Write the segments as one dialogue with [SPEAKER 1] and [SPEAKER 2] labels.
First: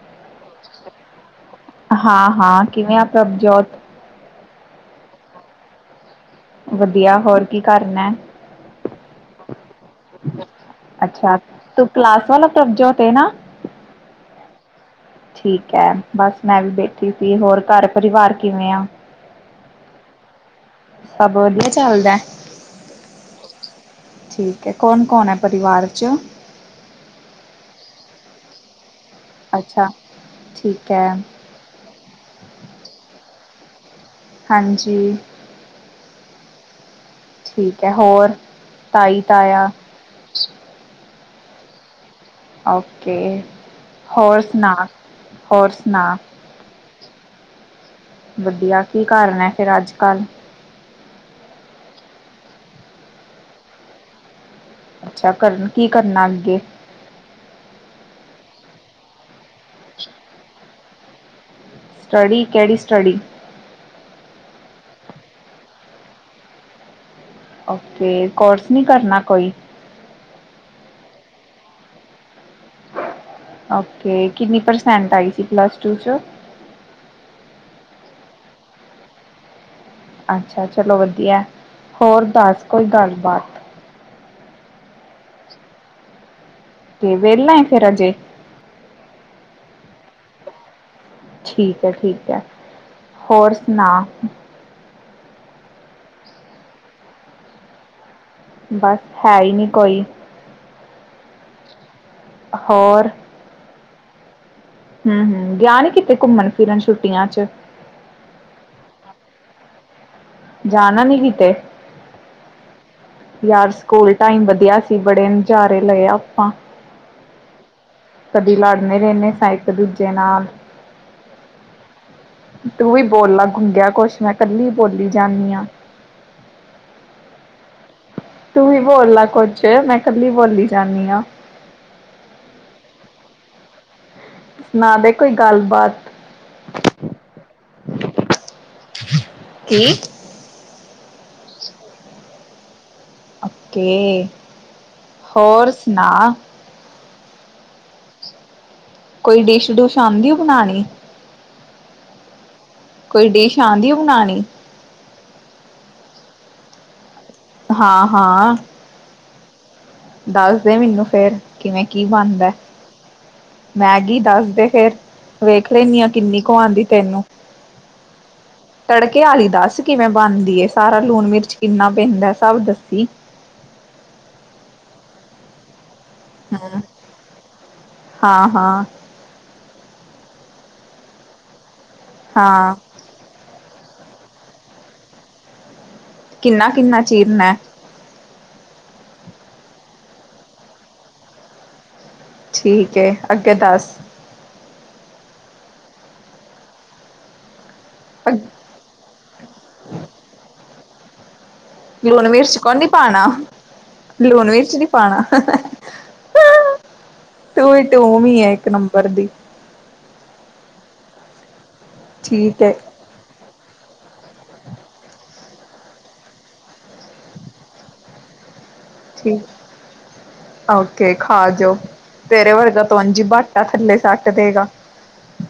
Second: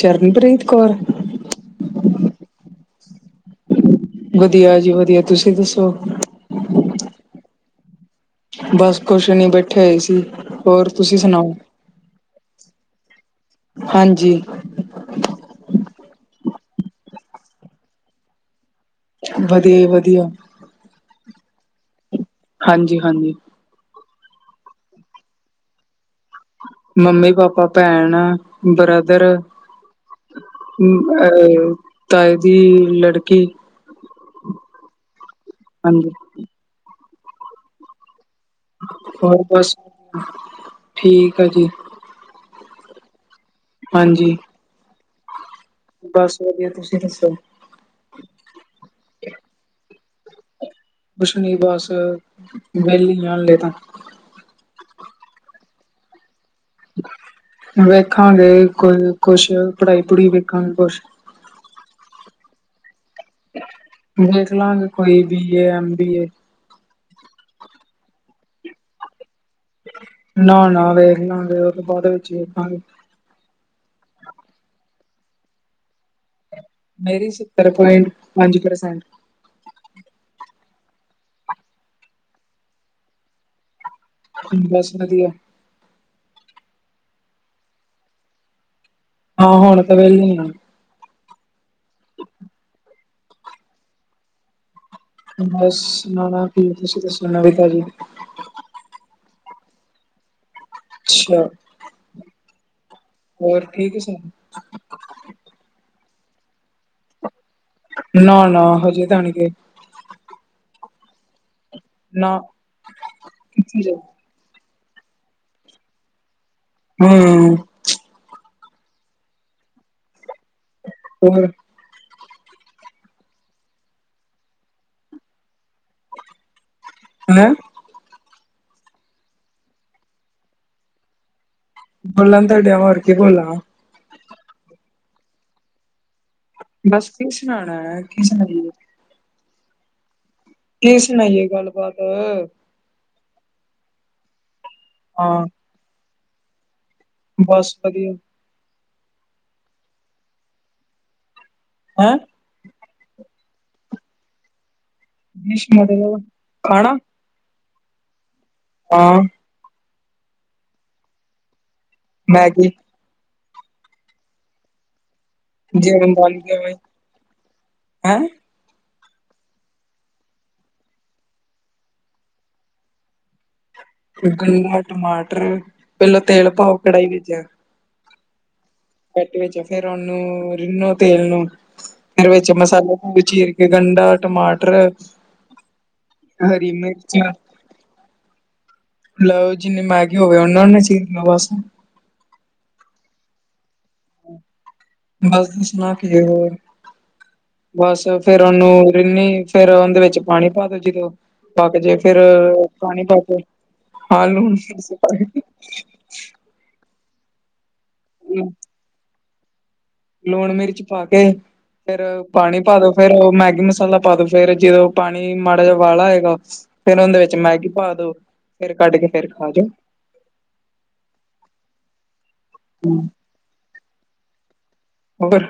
[SPEAKER 1] ਸ਼ਰਨਪ੍ਰੀਤ ਕੌਰ।
[SPEAKER 2] ਹਾਂ ਹਾਂ ਕਿਵੇਂ ਪ੍ਰਬਜੋਤ
[SPEAKER 1] ਵਧੀਆ ਜੀ ਵਧੀਆ ਤੁਸੀਂ ਦੱਸੋ।
[SPEAKER 2] ਵਧੀਆ ਹੋਰ ਕੀ ਕਰਨਾ।
[SPEAKER 1] ਬਸ ਖੁਸ਼ ਨੀ ਬੈਠੇ। ਹੋਏ ਸੀ ਹੋਰ ਤੁਸੀਂ
[SPEAKER 2] ਅੱਛਾ
[SPEAKER 1] ਸੁਣਾਓ
[SPEAKER 2] ਤ ਕਲਾਸ ਵਾਲਾ ਪ੍ਰਭਜੋਤ ਹੈ ਨਾ
[SPEAKER 1] ਹਾਂਜੀ
[SPEAKER 2] ਠੀਕ ਹੈ ਬਸ ਮੈਂ ਵੀ ਬੈਠੀ ਸੀ ਹੋਰ ਘਰ ਪਰਿਵਾਰ ਕਿਵੇਂ ਆ।
[SPEAKER 1] ਵਧੀਆ ਹੀ ਵਧੀਆ।
[SPEAKER 2] ਸਭ ਵਧੀਆ ਚੱਲਦਾ।
[SPEAKER 1] ਹਾਂਜੀ ਹਾਂਜੀ
[SPEAKER 2] ਠੀਕ ਹੈ ਕੌਣ ਕੌਣ ਹੈ ਪਰਿਵਾਰ 'ਚ।
[SPEAKER 1] ਮੰਮੀ ਪਾਪਾ ਭੈਣ ਬ੍ਰਦਰ।
[SPEAKER 2] ਅੱਛਾ ਠੀਕ ਐ
[SPEAKER 1] ਅਹ ਤਏ ਦੀ ਲੜਕੀ
[SPEAKER 2] ਹਾਂਜੀ,
[SPEAKER 1] ਹਾਂਜੀ
[SPEAKER 2] ਠੀਕ ਹੈ ਹੋਰ ਤਾਈ
[SPEAKER 1] ਹੋਰ
[SPEAKER 2] ਤਾਇਆ
[SPEAKER 1] ਬਸ ਠੀਕ ਆ ਜੀ।
[SPEAKER 2] ਓਕੇ
[SPEAKER 1] ਹਾਂਜੀ
[SPEAKER 2] ਹੋੋਰ ਸੁਣਾ ਹੋਰ ਸੁਣਾ
[SPEAKER 1] ਬਸ ਵਧੀਆ ਤੁਸੀਂ ਦੱਸੋ।
[SPEAKER 2] ਵਧੀਆ ਕੀ ਕਰ ਹੈ ਫੇਿਰ ਅੱਜ ਕੱਲ।
[SPEAKER 1] ਕੁਛਨੀ ਬਸ ਵਿਹਲੀ ਜਾਣ ਲ ਤਾਂ।
[SPEAKER 2] ਅੱਛਾ ਕਰਨ ਕੀ ਕਰਨਾ ਅੱਗੇ
[SPEAKER 1] ਵੇਖਾਂਗੇ ਕੋਈ ਕੁਛ ਪੜ੍ਹਾਈ ਪੜੂ ਵੇਖਾਂਗੇ ਕੁਛ।
[SPEAKER 2] ਸਟੱਡੀ ਕਿਹੜੀ ਸਟੱਡੀ।
[SPEAKER 1] ਦੇਖ ਲਾਂਗੇ ਕੋਈ ਬੀਏ ਐਮ ਬੀਏ
[SPEAKER 2] ਓ ਕੋਰਸ ਨਹੀਂ ਕਰਨਾ ਕੋਈ।
[SPEAKER 1] ਨਾ ਨਾ ਵੇਖ ਨਾ ਵੇ ਉਹਦੇ ਬਾਅਦ ਵਿੱਚ ਵੇਖਣਾ।
[SPEAKER 2] ਓਕੇ ਕਿੰਨੀ ਪਰਸੈਂਟ ਆਈ ਸੀ ਪਲੱਸ ਟੂ
[SPEAKER 1] ਮੇਰੀ ਸੱਤਰ ਪੁਆਇੰਟ ਪੰਜ ਪ੍ਰਸੈਂਟ।
[SPEAKER 2] ਅੱਛਾ ਚਲੋ ਵਧੀਆ ਹੋਰ ਦੱਸ ਕੋਈ ਗੱਲਬਾਤ।
[SPEAKER 1] ਬਸ ਵਧੀਆ।
[SPEAKER 2] ਤੇ ਵਹਲਾਾਂਏ ਫੇਿਰ ਅਜੇ
[SPEAKER 1] ਹਾਂ ਹੁਣ ਤਾਂ ਵਿਹਲੇ ਆ।
[SPEAKER 2] ਠੀਕ ਹੈ ਠੀਕ ਹੈ ਹੋਰ ਸੁਣਾ।
[SPEAKER 1] ਬਸ ਸੁਣਾਣਾ ਤੁਸੀਂ ਦੱਸੋ ਨਵਿਤਾ ਜੀ।
[SPEAKER 2] ਬਸ ਹੈ ਹੀ ਨਹੀ ਕੋਈ।
[SPEAKER 1] ਅੱਛਾ,
[SPEAKER 2] ਹੋਰ,
[SPEAKER 1] ਹੋਰ ਠੀਕ ਸੁਣਾ
[SPEAKER 2] ਹੂੰ ਹੂੰ, ਗਿਆ ਨੀ ਕਿਤੇ ਘੁੰਮਣ ਫਿਰਨ ਛੁੱਟੀਆਂ ਚ
[SPEAKER 1] ਨਾ ਨਾ ਹਜੇ ਤਾਂ ਨੀ ਗਏ।
[SPEAKER 2] ਜਾਣਾ ਨੀ ਕਿਤੇ।
[SPEAKER 1] ਨਾ
[SPEAKER 2] ਯਾਰ
[SPEAKER 1] ਕਿੱਥੇ ਜਾ
[SPEAKER 2] ਸਕੂਲ ਟਾਈਮ ਵਧੀਆ ਸੀ ਬੜੇ ਨਜ਼ਾਰੇ ਲਏ ਆਪਾਂ
[SPEAKER 1] ਹੂੰ,
[SPEAKER 2] ਕਦੀ ਲੜਨੇ ਰਹਿੰਦੇ ਸ ਇੱਕ ਦੂਜੇ ਨਾਲ।
[SPEAKER 1] ਹੋ
[SPEAKER 2] ਤੂੰ ਵੀ ਬੋਲ ਗੁੰਗਿਆ ਕੁਛ ਮੈਂ ਕੱਲੀ ਬੋਲੀ ਜਾਂਦੀ ਆ।
[SPEAKER 1] ਹਨ।
[SPEAKER 2] ਤੂੰ ਵੀ ਬੋਲਲਾ ਕੁੱਝ ਮੈਂ ਕੱਲੀ ਬੋਲੀ ਜਾਂਦੀ ਆ।
[SPEAKER 1] ਬੋਲਨ ਤਾਾਂ ਡਇਆ ਹੋਰ ਕੀ ਬੋਲਾ।
[SPEAKER 2] ਸੁਣਾ ਦੇ ਕੋਈ ਗੱਲ- ਬਾਤ।
[SPEAKER 1] ਬਸ ਕੀ ਸੁਣਾਣਾ ਐ ਕੀ ਸੁਣਾਈਏ।
[SPEAKER 2] ਕੀ?
[SPEAKER 1] ਕੀ ਸੁਣਾਈਯੇ ਗੱਲ- ਬਾਤ।
[SPEAKER 2] ਓ ਕੀ
[SPEAKER 1] ਹਾਂ
[SPEAKER 2] ਹੋਰ ਸੁਣਾ।
[SPEAKER 1] ਬਸ ਵਧੀਯਾ।
[SPEAKER 2] ਕੋਈ ਡਿਸ਼ ਡੁਸ਼ ਆਂਦੀ ਓ ਬਣਾਣੀ?
[SPEAKER 1] ਹੈਂ।
[SPEAKER 2] ਕੋਈ ਡਿਸ਼ ਆਦੀ ਓ ਬਣਾਣੀ?
[SPEAKER 1] ਡਿਸ਼ ਮੱਤਲਬ ਖਾਣਾ।
[SPEAKER 2] ਹਾਂ- ਹਾਂ।
[SPEAKER 1] ਹਾਂ।
[SPEAKER 2] ਦੱਸਦੇ ਮਿਨੂੰ ਫੇਰ ਕਿਵੇਂ ਕੀ ਬਣਦਾ,
[SPEAKER 1] ਮੈਗੀ
[SPEAKER 2] ਮੈਗੀ ਦੱਸਦੇ ਫੇਰ। ਵੇਖ ਲੇਨੀ ਆ
[SPEAKER 1] ਜਿਵੇਂ ਬਣ
[SPEAKER 2] ਕਿੰਨੀ ਕੁ
[SPEAKER 1] ਜਾਵੇ
[SPEAKER 2] ਆਦੀ ਤੈਨੂੰ।
[SPEAKER 1] ਹੈਂ
[SPEAKER 2] ਤੜਕੇ ਆਲੀ ਦੱਸ ਕਿਵੇਂ ਬਣਦੀ ਏ। ਸਾਰਾ ਲੂਣ ਮਿਰਚ ਕਿੰਨਾ ਪੈਂਦਾ ਸਭ ਦੱਸੀ।
[SPEAKER 1] ਗੰਨਾ, ਟਮਾਟਰ ਪਹਿਲਾ ਤੇਲ ਪਾਓ
[SPEAKER 2] ਹਮ
[SPEAKER 1] ਕੜਾਹੀ ਵਿੱਚ।
[SPEAKER 2] ਹਾਂ- ਹਾਂ।
[SPEAKER 1] ਕੱਟ ਵਿੱਚ ਫੇਰ ਉਹਨੂੰ ਰਿਨੋ ਤੇਲ ਨੂੰ ਫਿਰ ਵਿੱਚ
[SPEAKER 2] ਹਾਂ
[SPEAKER 1] ਮਸਾਲੇ ਵਿੱਚ ਚੀਰ ਕੇ ਗੰਡਾ ਟਮਾਟਰ
[SPEAKER 2] ਕਿੰਨਾ
[SPEAKER 1] ਹਰੀ
[SPEAKER 2] ਕਿੰਨਾ
[SPEAKER 1] ਮਿਰਚਾ
[SPEAKER 2] ਚੀਰਨਾ
[SPEAKER 1] ਲਓ ਜਿੰਨੀ ਮੈਗੀ ਹੋਵੇ। ਓਨਾ ਓਨਾ ਚੀਰ ਲਓ ਬਸ।
[SPEAKER 2] ਛੀਕ ਏ ਅੱਗੇ ਦੱਸ।
[SPEAKER 1] ਬਸ ਦ ਸੁਣਾ ਕੀ ਹੋਰ [unintelligible] ਬਸ ਫੇਰ ਉਨੂੰ ਰਿੰਨੀ ਫੇਰ ਓਂਦੇ ਵਿੱਚ ਪਾਣੀ ਪਾ ਦੋ ਜੀ ਹੋਰ। ਪਾਕ ਜੇ ਫਿਰ
[SPEAKER 2] ਲੂਣ ਮਿਰਚ ਕੋ ਨੀ
[SPEAKER 1] ਪਾਣੀ ਪਾ
[SPEAKER 2] ਪਾਣਾ
[SPEAKER 1] ਕੇ ਹਾਂ ਲੂਣ
[SPEAKER 2] ਮਿਰਚ ਨੀ ਪਾਣਾ
[SPEAKER 1] [unintelligible]
[SPEAKER 2] ਤੂੰ ਵੀ ਡੂਮ ਈ ਏ ਇੱਕ ਨੰਬਰ ਦੀ।
[SPEAKER 1] ਲੂਣ ਮਿਰਚ ਪਾ ਕੇ ਫੇਰ ਪਾਣੀ
[SPEAKER 2] ਠੀਕ ਹੈ
[SPEAKER 1] ਪਾ ਦੋ। ਫੇਰ ਉਹ ਮੈਗੀ ਮਸਾਲਾ ਪਾ ਦੋ। ਫੇਰ ਜਦੋਂ ਪਾਣੀ ਮਾੜਾ ਜਿਹਾ ਅਵਾਲਾ ਆਏਗਾ। ਫੇਰ ਔਂਦੇ ਵਿੱਚ ਮੈਗੀ ਪਾ ਦੋ। ਫੇਰ ਕੱਢ ਕੇ ਫੇਰ
[SPEAKER 2] ਠੀਕ
[SPEAKER 1] ਖਾ ਜਾਓ
[SPEAKER 2] ਓਕੇ ਖਾ ਜਓ ਤੇਰੇ ਵਰਗਾ ਤੇ ਓਂਜੀ ਬਟ ਏ ਥੱਲੇ ਸਟ ਦੇਗਾ।
[SPEAKER 1] ਹੋਰ।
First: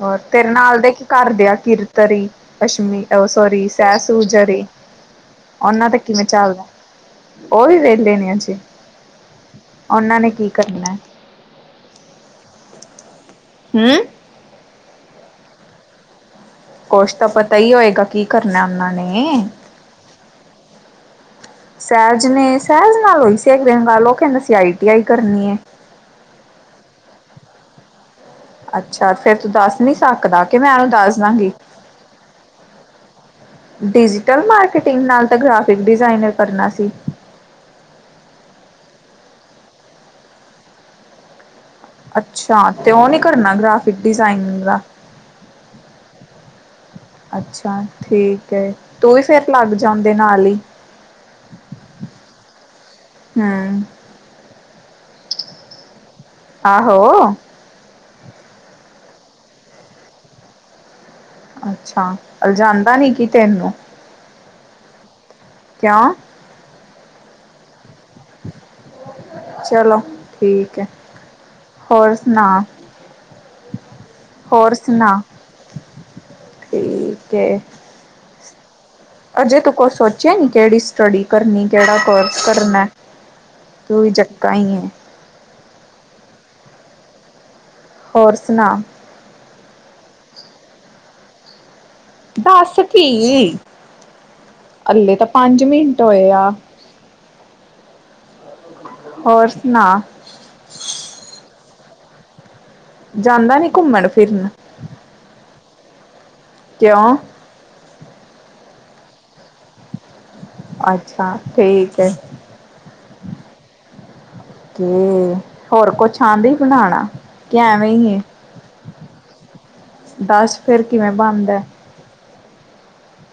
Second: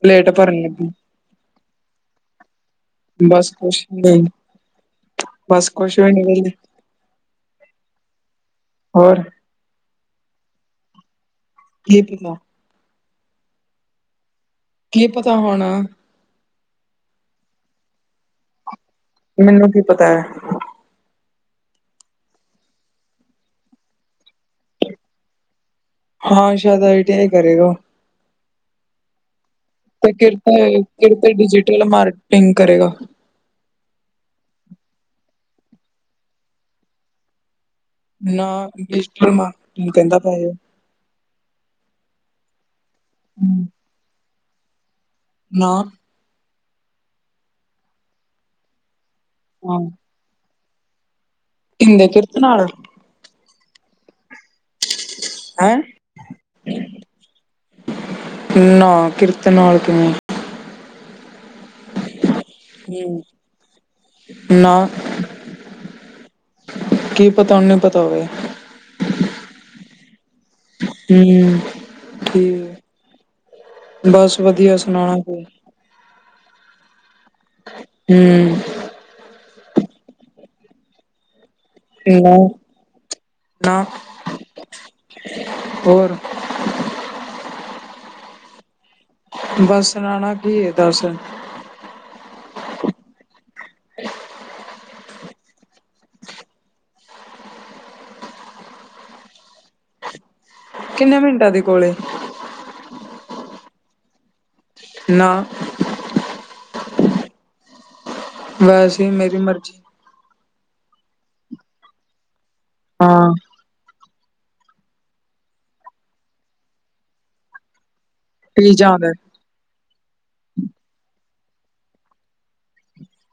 [SPEAKER 2] ਹੋਰ
[SPEAKER 1] ਪਲੇਟ
[SPEAKER 2] ਤੇਰੇ
[SPEAKER 1] ਭਰਨ
[SPEAKER 2] ਨਾਲ ਦੇ
[SPEAKER 1] ਲੱਗੀ
[SPEAKER 2] ਇੱਕ ਘਰਦੇ ਆ ਕੀਰਤ ਅਰੀ। ਅਸ਼ਮੀ ਔ
[SPEAKER 1] ਬਸ
[SPEAKER 2] ਸੋਰੀ
[SPEAKER 1] ਕੁਛ
[SPEAKER 2] ਸੈ ਸੂ
[SPEAKER 1] ਨਹੀਂ
[SPEAKER 2] ਜਰੀ।
[SPEAKER 1] ਬਸ
[SPEAKER 2] ਉਹਨਾਂ ਤੇ
[SPEAKER 1] ਕੁਛ ਵੀ ਨੀ
[SPEAKER 2] ਕਿਵੇਂ
[SPEAKER 1] ਵੇਲੇ
[SPEAKER 2] ਚੱਲਦਾ, ਉਹ ਵੀ ਵੇਖ ਲੈਨੇ ਆ ਜੀ।
[SPEAKER 1] ਹੋਰ।
[SPEAKER 2] ਉਨਾਂ ਨੇ ਕੀ ਕਰਨੈ।
[SPEAKER 1] ਲ ਪ [unintelligible] ਕਿ ਪਤਾ
[SPEAKER 2] ਹਮ।
[SPEAKER 1] ਕੀ ਪਤਾ ਹੋਣਾ।
[SPEAKER 2] ਕੋਸ਼ ਤਾਂ ਪਤਾ ਹੀ ਹੋਏਗਾ ਕੀ ਕਰਨੈ ਉਹਨਾਂ ਨੇ।
[SPEAKER 1] ਮੈਨੂੰ ਕੀ ਪਤਾ ਹੈ
[SPEAKER 2] ਸਹਿਜ ਨੇ, ਸਹਿਜ ਨਾਲ ਹੋਈ ਸੀ ਦਿਨ ਗੱਲ ਉਹ ਕਹਿੰਦਾ ਸੀ ਆਈ ਟੀ ਆਈ ਕਰਨੀ ਐ।
[SPEAKER 1] ਹਾਂ ਸ਼ਾਇਦ ਆਈ ਟੀ ਆਈ ਕਰੇਗਾ ਓਹ।
[SPEAKER 2] ਅੱਛਾ ਫੇਰ ਤੂ ਦੱਸ। ਨਹੀਂ
[SPEAKER 1] ਤੇ
[SPEAKER 2] ਸਕਦਾ ਕਿ ਮੈਂ
[SPEAKER 1] ਕਿਰਤੇ-
[SPEAKER 2] ਉਹਨੂੰ ਦੱਸ
[SPEAKER 1] ਕਿਰਤੇ
[SPEAKER 2] ਦਾਂਗੀ
[SPEAKER 1] ਡਿਜੀਟਲ ਮਾਰਕੀਟਿੰਗ ਕਰੇਗਾ।
[SPEAKER 2] ਡਿਜੀਟਲ- ਮਾਰਕੀਟਿੰਗ ਨਾਲ ਤਾਂ ਗ੍ਰਾਫਿਕ- ਡਿਜ਼ਾਇਨਰ ਕਰਨਾ ਸੀ।
[SPEAKER 1] ਨਾ ਡਿਜੀਟਲ- ਮਾਰਕੀਟਿੰਗ ਕਹਿੰਦਾ ਪਯਾ ਏ।
[SPEAKER 2] ਅੱਛਾ ਤੇ ਉਹ ਨੀ ਕਰਨਾ
[SPEAKER 1] ਇਹ
[SPEAKER 2] ਗ੍ਰਾਫਿਕ ਡਿਜ਼ਾਇਨਰ ਦਾ।
[SPEAKER 1] ਨਾ।
[SPEAKER 2] ਅੱਛਾ, ਠੀਕ ਹੈ। ਤੂੰ ਹੀ ਸਿਹਤਮੰਦ ਜਾ। ਤੇ ਨਾਲ ਹੀ
[SPEAKER 1] ਕਿਦੇ ਕੀਰਤ ਨਾਲ
[SPEAKER 2] ਹਮ
[SPEAKER 1] ਹੈ
[SPEAKER 2] ਆਹੋ।
[SPEAKER 1] ਨਾ ਕਿਰਤਨ ਨਾਲ ਕਿਵੇਂ
[SPEAKER 2] ਅੱਛਾ, ਅਲਜਾਂਦਾ ਨੀ
[SPEAKER 1] ਹੂੰ
[SPEAKER 2] ਕੀ ਤੈਨੂੰ?
[SPEAKER 1] ਨਾ।
[SPEAKER 2] ਕਿਆ?
[SPEAKER 1] ਕੀ ਪਤਾ ਉਹਨੂੰ ਈ ਪਤਾ ਹੋਵੇ।
[SPEAKER 2] ਚਲੋ, ਠੀਕ ਹੈ,
[SPEAKER 1] ਹੂੰ
[SPEAKER 2] ਹੋਰ ਸੁਣਾ?
[SPEAKER 1] ਠੀਕ ਬਸ
[SPEAKER 2] ਹੋਰ
[SPEAKER 1] ਵਧੀਆ ਸੁਣਾਉਣਾ
[SPEAKER 2] ਸੁਣਾ
[SPEAKER 1] [unintelligible]
[SPEAKER 2] ਠੀਕ ਏ।
[SPEAKER 1] ਹੂ
[SPEAKER 2] ਅਜੇ ਤੂੰ ਕੁਛ ਸੋਚਿਆ ਨੀ ਕਿਹੜੀ ਸਟੱਡੀ ਕਰਨੀ ਕਿਹੜਾ
[SPEAKER 1] ਨਾ
[SPEAKER 2] ਕੋਰਸ ਕਰਨਾ
[SPEAKER 1] ਨਾ
[SPEAKER 2] ਤੂੰ ਵੀ ਚੱਕਾਂ ਹੀ ਐ।
[SPEAKER 1] ਹੋਰ।
[SPEAKER 2] ਹੋਰ ਸੁਣਾ?
[SPEAKER 1] ਬਸ ਸੁਣਾਣਾ ਕੀ ਦੱਸ?
[SPEAKER 2] ਦੱਸ ਕੀ, ਅੱਲੇ ਤਾਂ ਪੰਜ ਮਿੰਟ ਹੋਏ ਆ। ਹੋਰ ਸੁਣਾ?
[SPEAKER 1] ਕਿੰਨੇ ਮਿੰਟਾਂ ਦੇ ਕੋਲ ਏ।
[SPEAKER 2] ਜਾਂਦਾ ਨੀ ਘੁੰਮਣ-ਫਿਰਨ?
[SPEAKER 1] ਨਾ।
[SPEAKER 2] ਕਯੌ?
[SPEAKER 1] ਵੈਸੇ ਹੀ ਮੇਰੀ ਮਰਜ਼ੀ
[SPEAKER 2] ਅੱਛਾ, ਠੀਕ ਐ।
[SPEAKER 1] ਹਾਂ।
[SPEAKER 2] ਕਿ ਹੋਰ ਕੁਛ ਆਂਦੇ ਹੀ ਬਣਾਉਣਾ? ਕਿ ਐਵੇਂ ਹੀ ਹੈ।
[SPEAKER 1] ਟੀ ਜਾਦੈ।
[SPEAKER 2] ਦਸ ਫੇਰ ਕਿਵੇਂ ਬਣਦੈ?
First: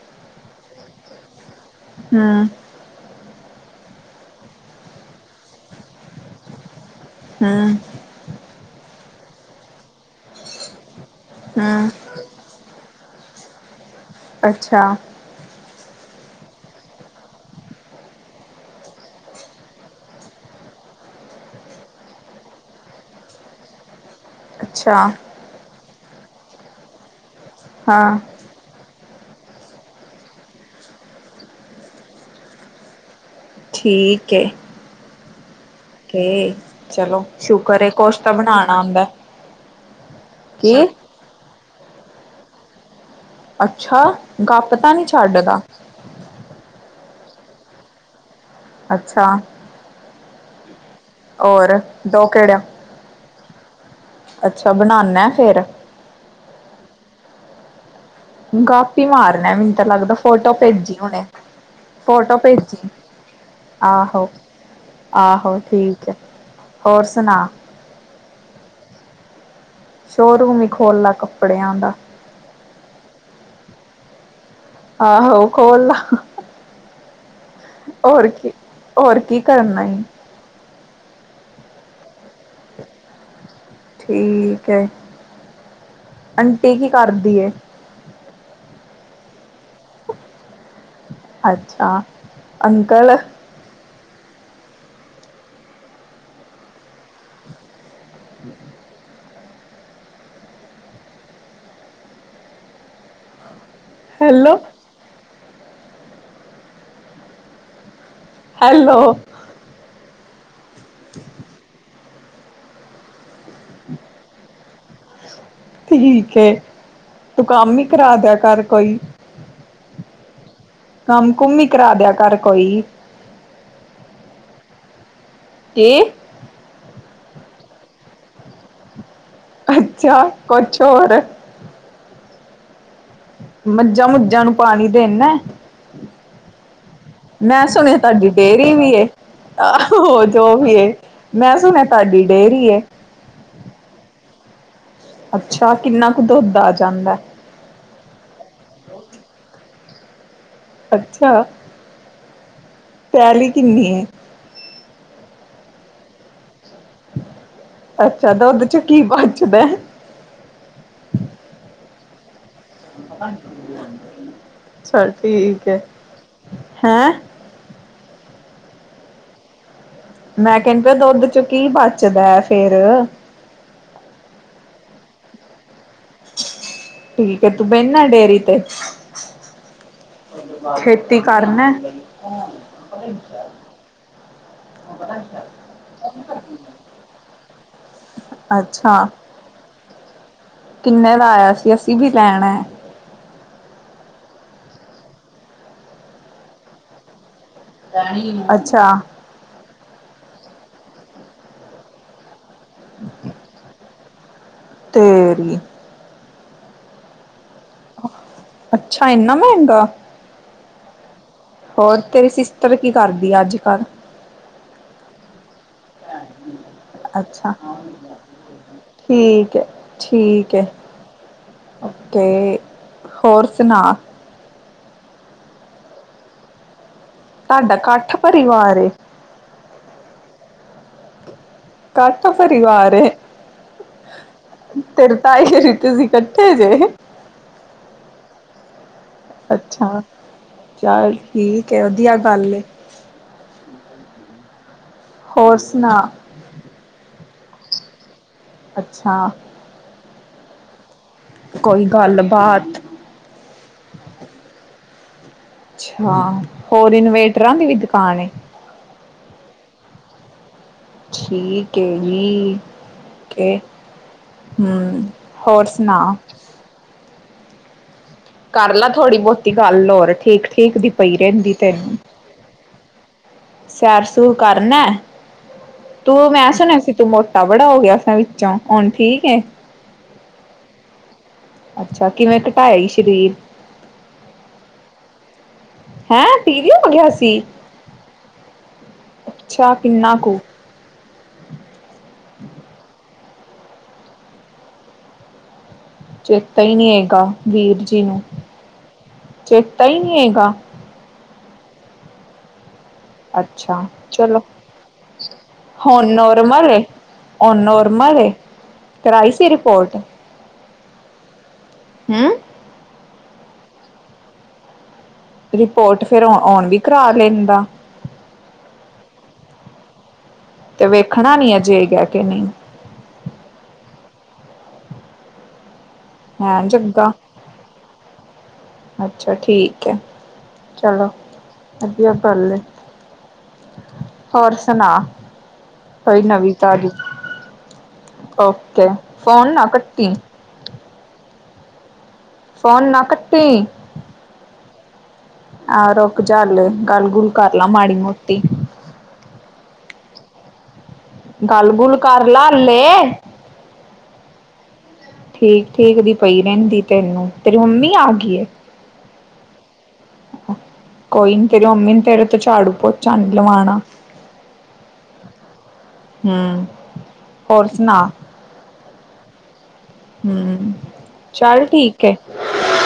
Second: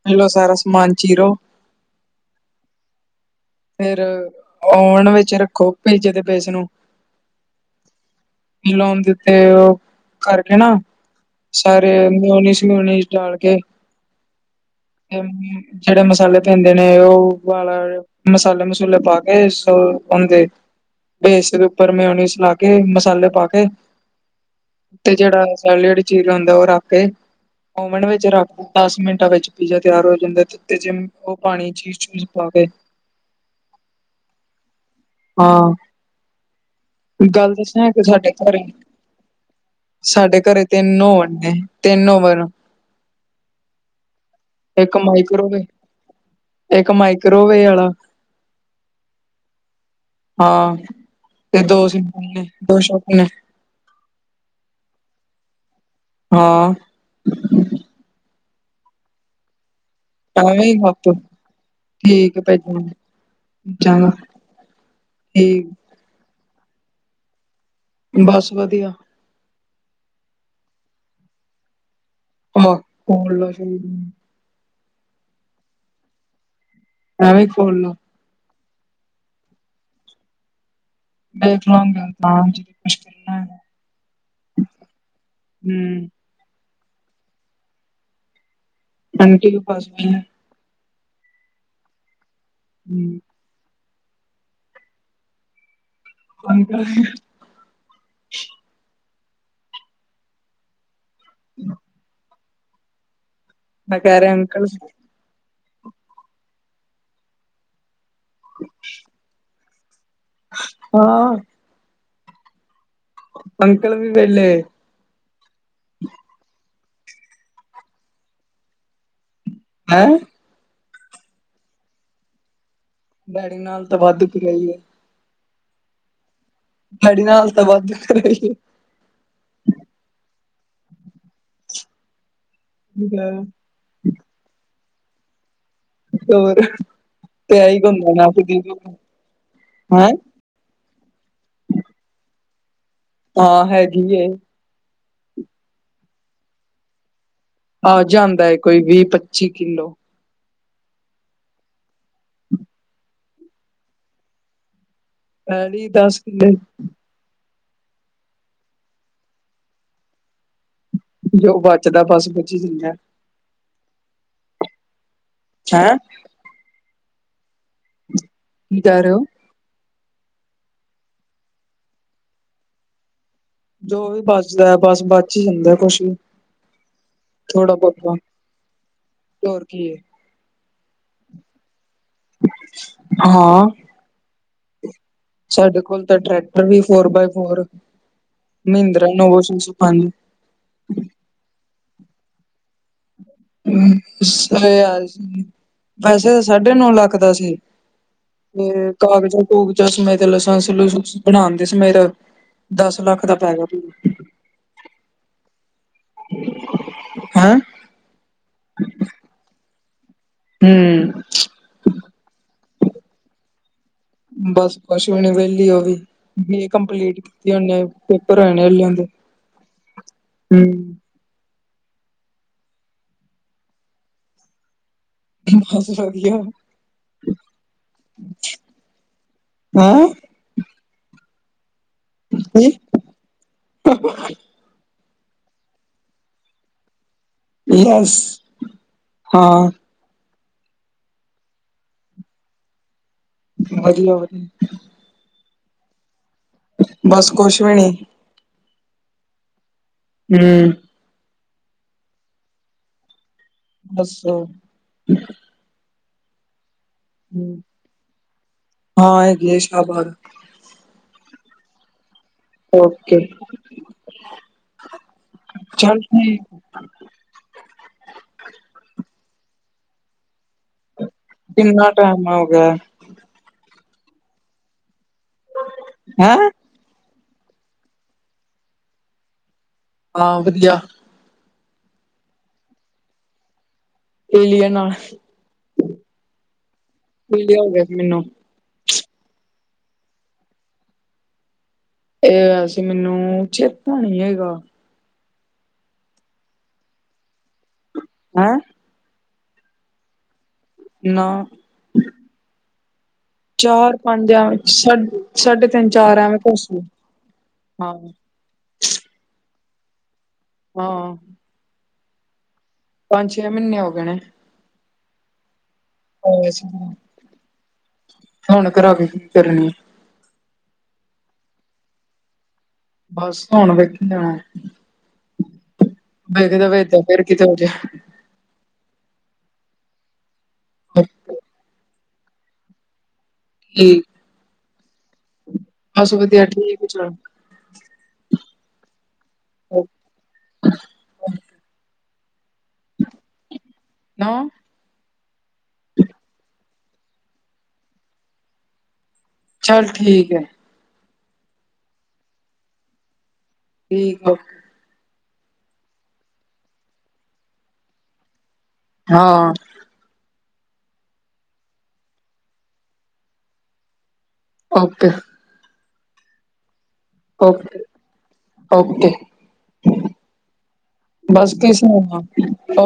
[SPEAKER 1] ਪੈਲੋ ਸਾਰਾ ਸਮਾਨ ਚੀਰੋ
[SPEAKER 2] ਹੂੰ।
[SPEAKER 1] ਫੇਰ ਓਵਨ ਵਿੱਚ ਰੱਖੋ ਪੀਜ਼ੇ ਦੇ ਪੇਸ ਨੂੰ
[SPEAKER 2] ਹੂੰ
[SPEAKER 1] ਮਿਲੋਨ ਜਿਥੇ ਓ ਕਰਕੇ ਨਾ
[SPEAKER 2] ਹੂੰ
[SPEAKER 1] ਸਾਰੇ ਮਿਓਨਿਸ-ਮਿਓਨਿਸ ਡਾਲ ਕੇ
[SPEAKER 2] ਅੱਛਾ।
[SPEAKER 1] [unintelligible] ਜੇੜੇ ਮਸਾਲੇ ਪੈਂਦੇ ਨੇ ਓ ਪਾ ਲੈਨੇ। ਮਸਾਲੇ -ਮਸੂਲੇ ਪਾ ਕੇ ਸੋ ਔੰਦੇ ਬੇਸ ਦੇ ਉੱਪਰ ਮਿਯੋਨਿਸ ਲਾ ਕੇ, ਮਸਾਲੇ ਪਾ ਕੇ
[SPEAKER 2] ਅੱਛਾ
[SPEAKER 1] ਤੇ ਜੇੜਾ ਸੈਲੇਡ ਚੀਰਯਾ ਹੁੰਦਾ ਓ ਰੱਖ ਕੇ ਓਵਨ
[SPEAKER 2] ਹਾਂ
[SPEAKER 1] ਵਿੱਚ ਰੱਖ ਦਸ ਮਿੰਟਾਂ ਵਿੱਚ ਪੀਜ਼ਾ ਤਿਆਰ ਹੋ ਜਾਂਦਾ ਜਿਤੇ ਜਿਮ ਉਹ ਪਾਣੀ ਚੀਜ਼ -ਚੂਜ ਪਾਵੇ।
[SPEAKER 2] ਠੀਕ ਏ।
[SPEAKER 1] ਹਾਂ।
[SPEAKER 2] ਕੇ ਚਲੋ
[SPEAKER 1] ਗੱਲ
[SPEAKER 2] ਸ਼ੁਕਰ ਏ
[SPEAKER 1] ਦੱਸਾਂ ਕਿ
[SPEAKER 2] ਕੁਛ
[SPEAKER 1] ਸਾਡੇ
[SPEAKER 2] ਤਾਂ
[SPEAKER 1] ਘਰੇ
[SPEAKER 2] ਬਣਾਣਾ ਆੰਦੈ।
[SPEAKER 1] ਸਾਡੇ ਘਰੇ ਤਿੰਨ ਓਵੰਣ ਨੇ, ਤਿੰਨ ਓਵਨ।
[SPEAKER 2] ਅੱਛਾ! ਗੱਪ ਤਾਂ
[SPEAKER 1] ਇੱਕ
[SPEAKER 2] ਨੀ ਛੱਡਦਾ।
[SPEAKER 1] ਮਾਈਕਰੋਵੇ ਇੱਕ ਮਾਈਕ੍ਰੋਵੇ ਵਾਲਾ
[SPEAKER 2] ਅੱਛਾ।
[SPEAKER 1] ਹਾਂ ਤੇ
[SPEAKER 2] ਔਰ
[SPEAKER 1] ਦੋ ਸਿੰ ਨੇ
[SPEAKER 2] ਕਿਹੜਾ
[SPEAKER 1] ਦੋ ੋਪ ਨੇ
[SPEAKER 2] ਅੱਛਾ ਬਣਾਉਾਨਦਾ ਫੇਰ
[SPEAKER 1] ਹਾਂ।
[SPEAKER 2] ਗਪ ਹੀ ਮਾਰਨਾ ਮੈਨੂੰ ਤਾਂ ਲੱਗਦਾ। ਫੋਟੋ
[SPEAKER 1] ਐਵੇਂ ਹੀ
[SPEAKER 2] ਭੇਜੀ
[SPEAKER 1] ਕੱਪ
[SPEAKER 2] ਹੁਣੇ ਫੋਟੋ
[SPEAKER 1] ਠੀਕ ਭੇਜਣਾ
[SPEAKER 2] ਭੇਜੀ
[SPEAKER 1] ਚੰਗਾ
[SPEAKER 2] ਆਹੋ। ਆਹੋ ਠੀਕ ਹੈ ਹੋਰ ਸੁਣਾ।
[SPEAKER 1] ਬਸ ਵਧੀਆ।
[SPEAKER 2] ਸ਼ੋਰੂਮ ਹੀ ਖੋਲ੍ਹਲਾ ਕੱਪੜਿਆਂ ਦਾ।
[SPEAKER 1] ਹਹ ਹੋ।
[SPEAKER 2] ਆਹੋ ਖੋਲਲਾ।
[SPEAKER 1] ਐਵੇਂ ਖੋਲ ਲਾ
[SPEAKER 2] ਹੋਰ ਕੀ, ਹੋਰ ਕੀ ਕਰਨਾ।
[SPEAKER 1] ਬਿਲਕੁਲ ਬਿਲਕੁਲ ਹਾਂ। [unintelligible]
[SPEAKER 2] ਠੀਕ ਹੈ।
[SPEAKER 1] ਹਮ
[SPEAKER 2] ਆਂਟੀ, ਕੀ ਕਰਦੀ ਏ।
[SPEAKER 1] ਆਂਟੀ ਕੇ, ਪਾਸ ਹੈ।
[SPEAKER 2] ਅੱਛਾ। ਅੰਕਲ?
[SPEAKER 1] ਅੰਕਲ।
[SPEAKER 2] ਹਮਮ।
[SPEAKER 1] ਕਿ ਨਾੈਂ ਕ ਰ
[SPEAKER 2] ਹੈਲੋ
[SPEAKER 1] ਅੰਕਲ
[SPEAKER 2] ਹੈਲੋ।
[SPEAKER 1] ਹਾਂ। ਅੰਕਲ, ਵੀ ਵੇਲੇ।
[SPEAKER 2] ਠੀਕ ਏ। ਤੂੰ ਕੰਮ ਹੀ, ਕਰਾ ਦਿਆ ਕਰ ਕੋਈ।
[SPEAKER 1] ਹੈਂ।
[SPEAKER 2] ਕੰਮ- ਕੁਮ ਹੀ, ਕਰਾ ਦਿਆ ਕਰ ਰ ਕੋਈ।
[SPEAKER 1] ਡੈਡੀ ਨਾਲ, ਤਾਂ ਵੱਧੁਕ ਰਹੀ ਹੈ।
[SPEAKER 2] ਕੀ ਐ।
[SPEAKER 1] ਸਾਡੀੇ ਨਾਲ, ਤਾਂ ਵਾਧੂ ਕਰਹੀ।
[SPEAKER 2] ਅੱਛਾ। ਕੁਛ ਹੋਰ?
[SPEAKER 1] ਹ। [unintelligible]
[SPEAKER 2] ਮੱਝਾਂ- ਮੁੱਝਾਂ ਨੂੰ, ਪਾਣੀ ਦੇਂਦਾ?
[SPEAKER 1] ਹੋਰ ਤੇ
[SPEAKER 2] ਮੈਂ
[SPEAKER 1] ਇਹੀ
[SPEAKER 2] ਸੁਣਿਆ,
[SPEAKER 1] ਹੁੰਦਾ ਨਾ
[SPEAKER 2] ਤੁਹਾਡੀ
[SPEAKER 1] ਫਿਰ ਦੀਦੀ
[SPEAKER 2] ਡੇਰੀ
[SPEAKER 1] ਨੂੰ।
[SPEAKER 2] ਵੀ ਆ।
[SPEAKER 1] ਹੈਂ
[SPEAKER 2] ਆਹੋ। ਜੋ ਵੀ ਏ। ਮੈਂ ਸੁਣਿਆ ਤੁਹਾਡੀ ਡੇਅਰੀ ਏ।
[SPEAKER 1] ਹਾਂ, ਹੈਗੀ ਹੈ।
[SPEAKER 2] ਅੱਛਾ। ਕਿੰਨਾ ਕੁ ਦੁੱਧ ਆ ਜਾਂਦਾ।
[SPEAKER 1] ਆ ਜਾਂਦਾ ਹੈ, ਕੋਈ ਵੀਹ, ਪੱਚੀ ਕਿੱਲੋ।
[SPEAKER 2] ਅੱਛਾ। ਪੈਲੀ ਕਿੰਨੀ ਐ?
[SPEAKER 1] ਪੈਲੀ, ਦੱਸ ਕਿੱਲੇ।
[SPEAKER 2] ਅੱਛਾ। ਤਾਂ ਉਹਦੇ, ਚੋਂ ਕੀ ਬਚਦਾ?
[SPEAKER 1] ਜੋ ਬਚਦਾ, ਬਸ ਬੱਚੀ ਜਿੰਨਾ।
[SPEAKER 2] ਚੱਲ ਠੀਕ ਹੈ,
[SPEAKER 1] ਹੈਂ।
[SPEAKER 2] ਹੈਂ।
[SPEAKER 1] ਨ ਤਾਂਾਰ।
[SPEAKER 2] ਮੈਂ ਕਹਿੰਣ ਪਿਆ, ਦੁੱਧ ਚੋਂ ਕੀ ਬਚਦਾ ਫੇਰ?
[SPEAKER 1] ਜੋ ਵੀ, ਬਚਦਾ ਬਸ ਬਚ ਹੀ, ਜਾਂਦਾ ਕੁਛ ਵੀ।
[SPEAKER 2] ਠੀਕ ਹੈ। ਤੂੰ
[SPEAKER 1] ਥੋੜਾ
[SPEAKER 2] ਬਹਿੰਨਾ
[SPEAKER 1] ਬਹੁਤਾ
[SPEAKER 2] ਡੇਅਰੀ ਤੇ।
[SPEAKER 1] ਹੋਰ ਕੀ ਏ
[SPEAKER 2] ਖੇਤੀ ਕਰਨਾ।
[SPEAKER 1] ਹਾਂ। ਸਾਡੇ ਕੋਲ ਤਾਂ, ਟਰੈਕਟਰ ਵੀ ਫੋਰ ਬਾਏ ਫੋਰ। ਮਹਿੰਦਰਾ
[SPEAKER 2] ਅੱਛਾ
[SPEAKER 1] ਨੋਵੋ, ਸੀ ਸੀ ਪੰਜ।
[SPEAKER 2] ਕਿੰਨੇ ਦਾ, ਆਇਆ ਸੀ। ਅਸੀਂ ਵੀ ਲੈਣਾ ਐ।
[SPEAKER 1] ਵੈਸੇ ਤਾਂ, ਸਾਢੇ ਨੌ ਲੱਖ, ਦਾ ਸੀ। ਤੇ
[SPEAKER 2] ਅੱਛਾ
[SPEAKER 1] ਕਾਗਜ਼ਾਂ- ਕੂਗਜ਼ਾਂ ਸਮੇਤ, ਲਸਾਂਸ- ਲੁਸਸ ਬਣਾਂਦੇ ਸਮੇਤ। ਦਸ ਲੱਖ, ਦਾ ਪੈ ਗਿਆ ਪੂਰਾ।
[SPEAKER 2] ਤੇ ਰੀ।
[SPEAKER 1] ਹੈਂ।
[SPEAKER 2] ਅੱਛਾ। ਇੰਨਾ ਮਹਿੰਗਾ।
[SPEAKER 1] ਹੂੰ।
[SPEAKER 2] ਹੋਰ, ਤੇਰੀ ਸਿਸਟਰ, ਕੀ ਕਰਦੀ ਆ। ਅੱਜ ਕੱਲ।
[SPEAKER 1] ਬਸ ਕੁਸ਼ ਵੀ ਣੀ, ਵਿਹਲੀ ਉਹ ਵੀ। ਬੀਏ, ਕੰਪਲੀਟ
[SPEAKER 2] ਅੱਛਾ
[SPEAKER 1] ਕੀਤੀ ਉਨੇ। ਪੇਪਰ ਹੋਏ ਨੇ, ਹਲੇ ਹੁੰਦੇ।
[SPEAKER 2] ਠੀਕ ਹੈ, ਠੀਕ ਹੈ। ਤੇ ਹੋਰ ਸੁਣਾ?
[SPEAKER 1] ਬਸ ਵਧੀਆ।
[SPEAKER 2] ਤੁਹਾਡਾ, ਇਕੱਠ ਪਰਿਵਾਰ ਏ।
[SPEAKER 1] ਹੈਂ
[SPEAKER 2] ਕਰਤਾ
[SPEAKER 1] ਕੀ?
[SPEAKER 2] ਪਰਿਵਾਰ ਏ। ਤੇਰੇ ਤਾਈ ਹੁਣੀ ਤੁਸੀਂ ਇਕੱਠੇ ਜੇ।
[SPEAKER 1] ਯੈੱਸ
[SPEAKER 2] ਅੱਛਾ, ਚੱਲ ਠੀਕ ਹੈ, ਵਧੀਆ ਗੱਲ ਐ।
[SPEAKER 1] ਵਧੀਆਂ- ਵਧੀਆਂ।
[SPEAKER 2] ਹੋਰ ਸੁਣਾ?
[SPEAKER 1] ਬਸ ਕੁਛ ਵੀ ਨੀ।
[SPEAKER 2] ਅੱਛਾ
[SPEAKER 1] ਹਮ
[SPEAKER 2] ਕੋਈ ਗੱਲਬਾਤ।
[SPEAKER 1] ਹੱਸੋ
[SPEAKER 2] ਅੱਛਾਂ ਹੋਰ ਇਨਵੇਟਰਾਂ
[SPEAKER 1] ਹੂੰ,
[SPEAKER 2] ਦੀ ਵੀ ਦੁੱਕਾਨ ਏਂ।
[SPEAKER 1] ਹਾਂ ਹੈਗੀ ਇਹ ਸ਼ਾਹਬਾਦ।
[SPEAKER 2] ਠੀਕ ਐਂ ਜੀਂ।
[SPEAKER 1] ਓਕੇ।
[SPEAKER 2] ਫੇਰ ਹਮ ਹੋਰ ਸੁਣਾ?
[SPEAKER 1] ਚੱਲ ਠੀਕ
[SPEAKER 2] ਕਰ ਲੈ ਥੋੜ੍ਹੀ ਬਹੁਤੀ ਗੱਲ ਹੋਰ ਠੀਕ ਠੀਕ ਦੀ ਪਈ ਰਹਿੰਦੀ
[SPEAKER 1] ਕਿੰਨਾ
[SPEAKER 2] ਤੈਨੂੰ।
[SPEAKER 1] ਟਾਈਮ ਹੋ ਗਿਆ।
[SPEAKER 2] ਸੈਰ ਸੂਰ ਕਰਨਾਂ ਤੂੰ
[SPEAKER 1] ਹੈਂ।
[SPEAKER 2] ਮੈਂ ਸੁਣਿਆਂ ਸੀ ਤੂੰ ਮੋਟਾਂ। ਮੋਟਾ ਬੜਾ ਹੋ ਗਿਆਂ ਵਿੱਚੋਂ ਹੁਣ ਠੀਕ ਏ।
[SPEAKER 1] ਹਾਂ ਵਧੀਆਂ।
[SPEAKER 2] ਅੱਛਾ ਕਿਵੇਂ ਘਟਾਇਆਂ ਈ ਸਰੀਰ।
[SPEAKER 1] ਏਲੀਅਨ ਨਾਲ।
[SPEAKER 2] ਹੈ ਟੀ ਵੀ ਹੋ ਗਿਆ ਸੀ।
[SPEAKER 1] ਪੀਲੀਆਂ ਹੋ ਗਿਆਂ ਸੀ ਮੈਨੂੰ।
[SPEAKER 2] ਅੱਛਾਂ ਕਿੰਨਾਂ ਕੁੱ?
[SPEAKER 1] ਇਹ ਹੋਇਆਂ ਸੀ ਮੈਨੂੰ ਚੇਤਾਂ ਨੀ ਹੈਗਾ।
[SPEAKER 2] ਚੇਤਾ ਹੀ ਨਹੀਂ ਹੈਗਾਂ ਵੀਰ ਜੀ, ਨੂੰ
[SPEAKER 1] ਹੈਂ।
[SPEAKER 2] ਚੇਤਾ ਹੀ ਨਹੀਂ ਹੈਗਾਂ।
[SPEAKER 1] ਨਾਂ
[SPEAKER 2] ਅੱਛਾ,
[SPEAKER 1] ਚਾਰ ਪੰਜ
[SPEAKER 2] ਚਲੋ
[SPEAKER 1] ਐਵੇਂ ਸਾ ਸਾਢੇ ਤਿੰਨ
[SPEAKER 2] ਹੁੱਣ
[SPEAKER 1] ਚਾਰ ਐਵੇਂ ਕੁਛ
[SPEAKER 2] ਨੋਰਮਲ
[SPEAKER 1] ਸੀ
[SPEAKER 2] ਐਂ। ਹੁੱਣ
[SPEAKER 1] ਹਾਂ।
[SPEAKER 2] ਨੋਰਮਲ ਏਂ ਕਰਾਈਂ ਸੀਂ ਰਿਪੋਰਟ?
[SPEAKER 1] ਹਾਂ
[SPEAKER 2] ਹਮ
[SPEAKER 1] ਪੰਜ ਛੇਂ ਮਹੀਨੇ ਹੋ ਗਏਂ ਨੇਂ।
[SPEAKER 2] ਰਿਪੋਰਟ ਫੇਂਰ
[SPEAKER 1] ਪਾਇਆ
[SPEAKER 2] ਹੁਣ
[SPEAKER 1] ਸੀ
[SPEAKER 2] ਵੀ ਕਰਾਂ ਲੈਂਦਾ।
[SPEAKER 1] ਹੁਣ ਘਰਾ ਕੇ ਕੀ ਕਰਨੀ
[SPEAKER 2] ਤੇ ਵੇਖਣਾਂ ਨੀ ਅਜੇਂ ਕਹਿ ਕੇਂ ਨਹੀਂ।
[SPEAKER 1] ਬਸ ਹੁੱਣ ਵੇਖੀਂ ਜਾਣਾਂ।
[SPEAKER 2] ਹੈਂ ਜਿਦਾਂ ਅੱਛਾ ਠੀਕ ਹੈ। ਚਲੋ ਵਧੀਆ ਕਰਲੇ।
[SPEAKER 1] ਜੀ।
[SPEAKER 2] ਹੋਰ ਸੁਣਾ, ਕੋਈ
[SPEAKER 1] ਵਧੀਆ
[SPEAKER 2] ਨਵੀਂ
[SPEAKER 1] ਠੀਕ
[SPEAKER 2] ਤਾਜ਼ੀ?
[SPEAKER 1] ਚੱਲ
[SPEAKER 2] ਓਕੇ ਫੋਨ ਨਾ ਕੱਟੀ। ਫੋਨ ਨਾ ਕੱਟੀ।
[SPEAKER 1] ਨਾ
[SPEAKER 2] ਹਾ ਰੁਕ ਜਾ ਹਜੇ ਗਲ ਗੁਲ ਕਰ ਲਾ ਮਾੜੀ ਮੋਟੀ।
[SPEAKER 1] ਚਲ ਠੀਕ ਹੈ।
[SPEAKER 2] ਗੱਲ ਗੁੱਲ ਕਰ ਲੈ ਹੱਲੇ।
[SPEAKER 1] ਠੀਕ ਆ।
[SPEAKER 2] ਠੀਕ, ਠੀਕ ਦੀ ਪਈ ਰਹਿੰਦੀ ਤੈਨੂੰ ਤੇਰੀ ਮੰਮੀ ਆ ਗਈ ਏ?
[SPEAKER 1] ਹਾਂ
[SPEAKER 2] ਕੋਈ ਨੀ ਤੇਰੀ ਮੰਮੀ ਨੇ ਤੇਰੇ ਤੋਂ ਝਾੜੂ ਪੋਚਾ ਨੀ ਲਵਾਉਣਾ।
[SPEAKER 1] ਓਕੇ।
[SPEAKER 2] ਹੁ
[SPEAKER 1] ਓਕੇ।
[SPEAKER 2] ਹੂੰ
[SPEAKER 1] ਬਸ
[SPEAKER 2] ਚੱਲ
[SPEAKER 1] ਕੀ
[SPEAKER 2] ਠੀਕ ਏ
[SPEAKER 1] ਸੁਣਾਵਾ